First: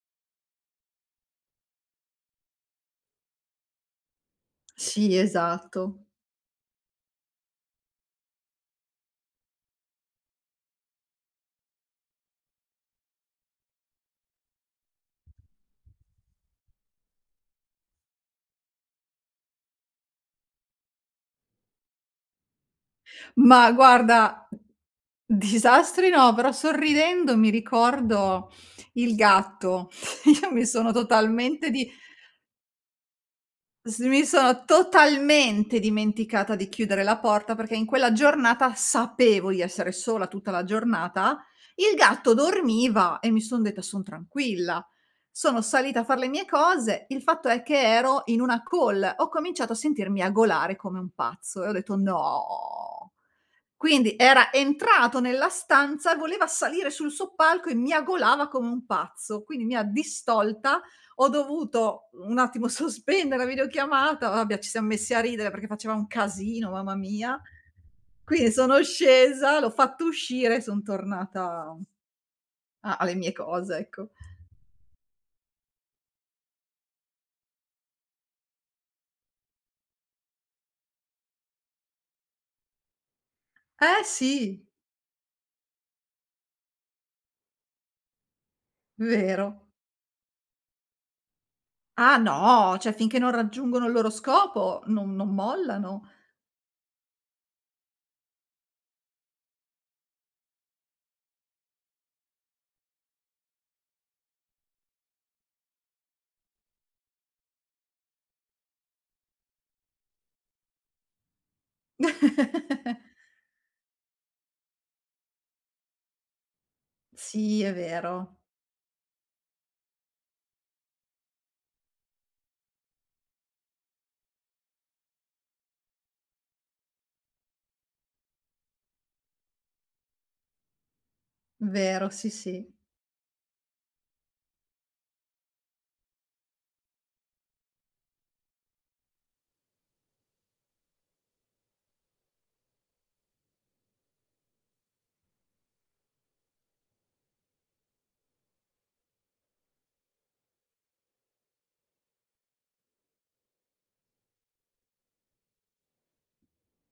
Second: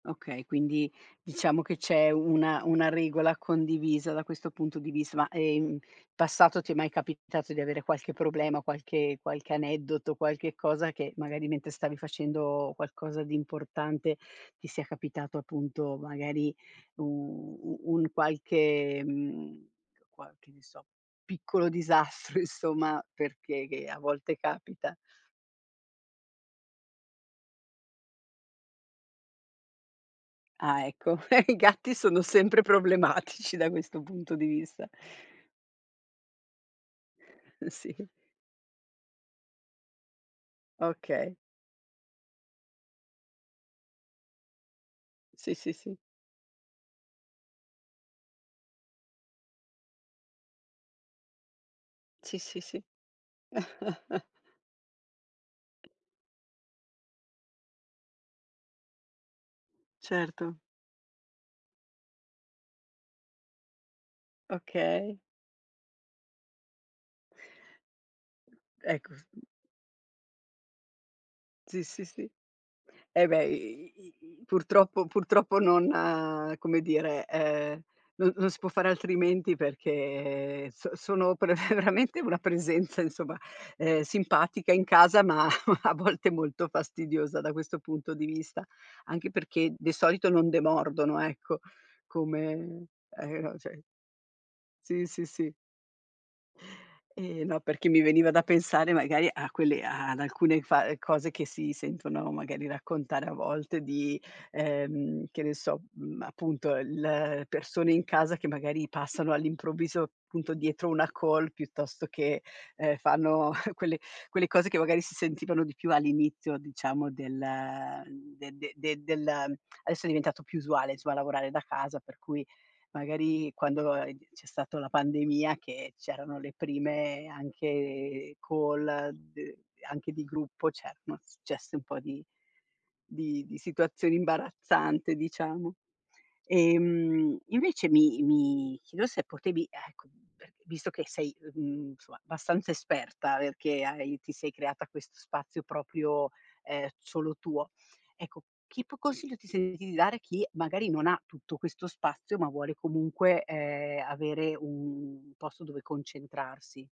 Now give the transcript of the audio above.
Okay, quindi diciamo che c'è una una regola condivisa, da questo punto di vist Sì, ma, ehm, in esatto. passato ti è mai capitato di avere qualche problema, qualche qualche aneddoto, qualche cosa che magari mentre stavi facendo qualcosa di importante, ti sia capitato appunto magari u u un qualche mhmm, qual che ne so, piccolo disastro, insomma, per che Mah che a volte guarda, capita? disastri no, però sorridendo mi ricordo il gatto. Io mi Ah, sono ecco, i totalmente di gatti sono sempre problematici, da s questo mi punto di sono vista. totalmente dimenticata di chiudere la porta Mh, perché in sì. quella giornata sapevo di essere sola tutta la Okay. giornata. Il gatto dormiva e mi son detta: "Son tranquilla." Sì, Sono sì, sì. salita a far le mie cose. Il fatto è che ero in una call, ho cominciato a sentir miagolare come un pazzo e ho detto: Sì, sì, sì. "No." Quindi era entrato nella stanza, voleva salire sul soppalco e miagolava come un pazzo, quindi mi ha Certo. distolta ho dovuto un attimo sospende la videochiamata, vabbè ci siam messi Okay. a ridere perché faceva un casino, mamma mia. Quindi sono Ecco, s mh. scesa, l'ho fatto uscire e son tornata Sì, sì, sì. a alle Eh, mie beh, cose, i ecco. i i i purtroppo purtroppo non come dire, ehm, non non si può far altrimenti, perché so sono pre veramente, una presenza, insomma, ehm, Eh, sì. simpatica in casa, ma a volte molto fastidiosa, da questo punto di vista. Anche Vero. perché di solito non demordono, ecco. Ah, no, Come cioè finché non e o ce raggiungono il loro scopo, Sì, non sì, non sì. mollano. Eh, no, perché mi veniva da pensare, magari, a quelle a ad alcune fa cose che si sentono magari raccontare a volte di ehm, che ne so, uhm, appunto, il persone in casa che magari passano all'improvviso, punto dietro una call, piuttosto che, ehm, fanno quelle quelle cose che magari si sentivano di più all'inizio, diciamo del Sì, è vero. uhm, de de de del adesso è diventato più usuale, insomma, lavorare da casa, per cui magari, quando, uhm, c'è stato la pandemia che c'erano le prime anche call, d anche di gruppo, cer noz gesse un po' Vero, di sì, sì. di di situazioni imbarazzante, diciamo. Ehm, invece, mi mi chiedo se potevi, e cu e visto che sei uhm, mhmm, cioè, abbastanza esperta, perché hai ti sei creata questo spazio proprio, ehm, solo tuo, ecco, chi po consiglio ti senti di dare chi magari non ha tutto questo spazio, ma vuole comunque, ehm, avere u un posto dove concentrarsi?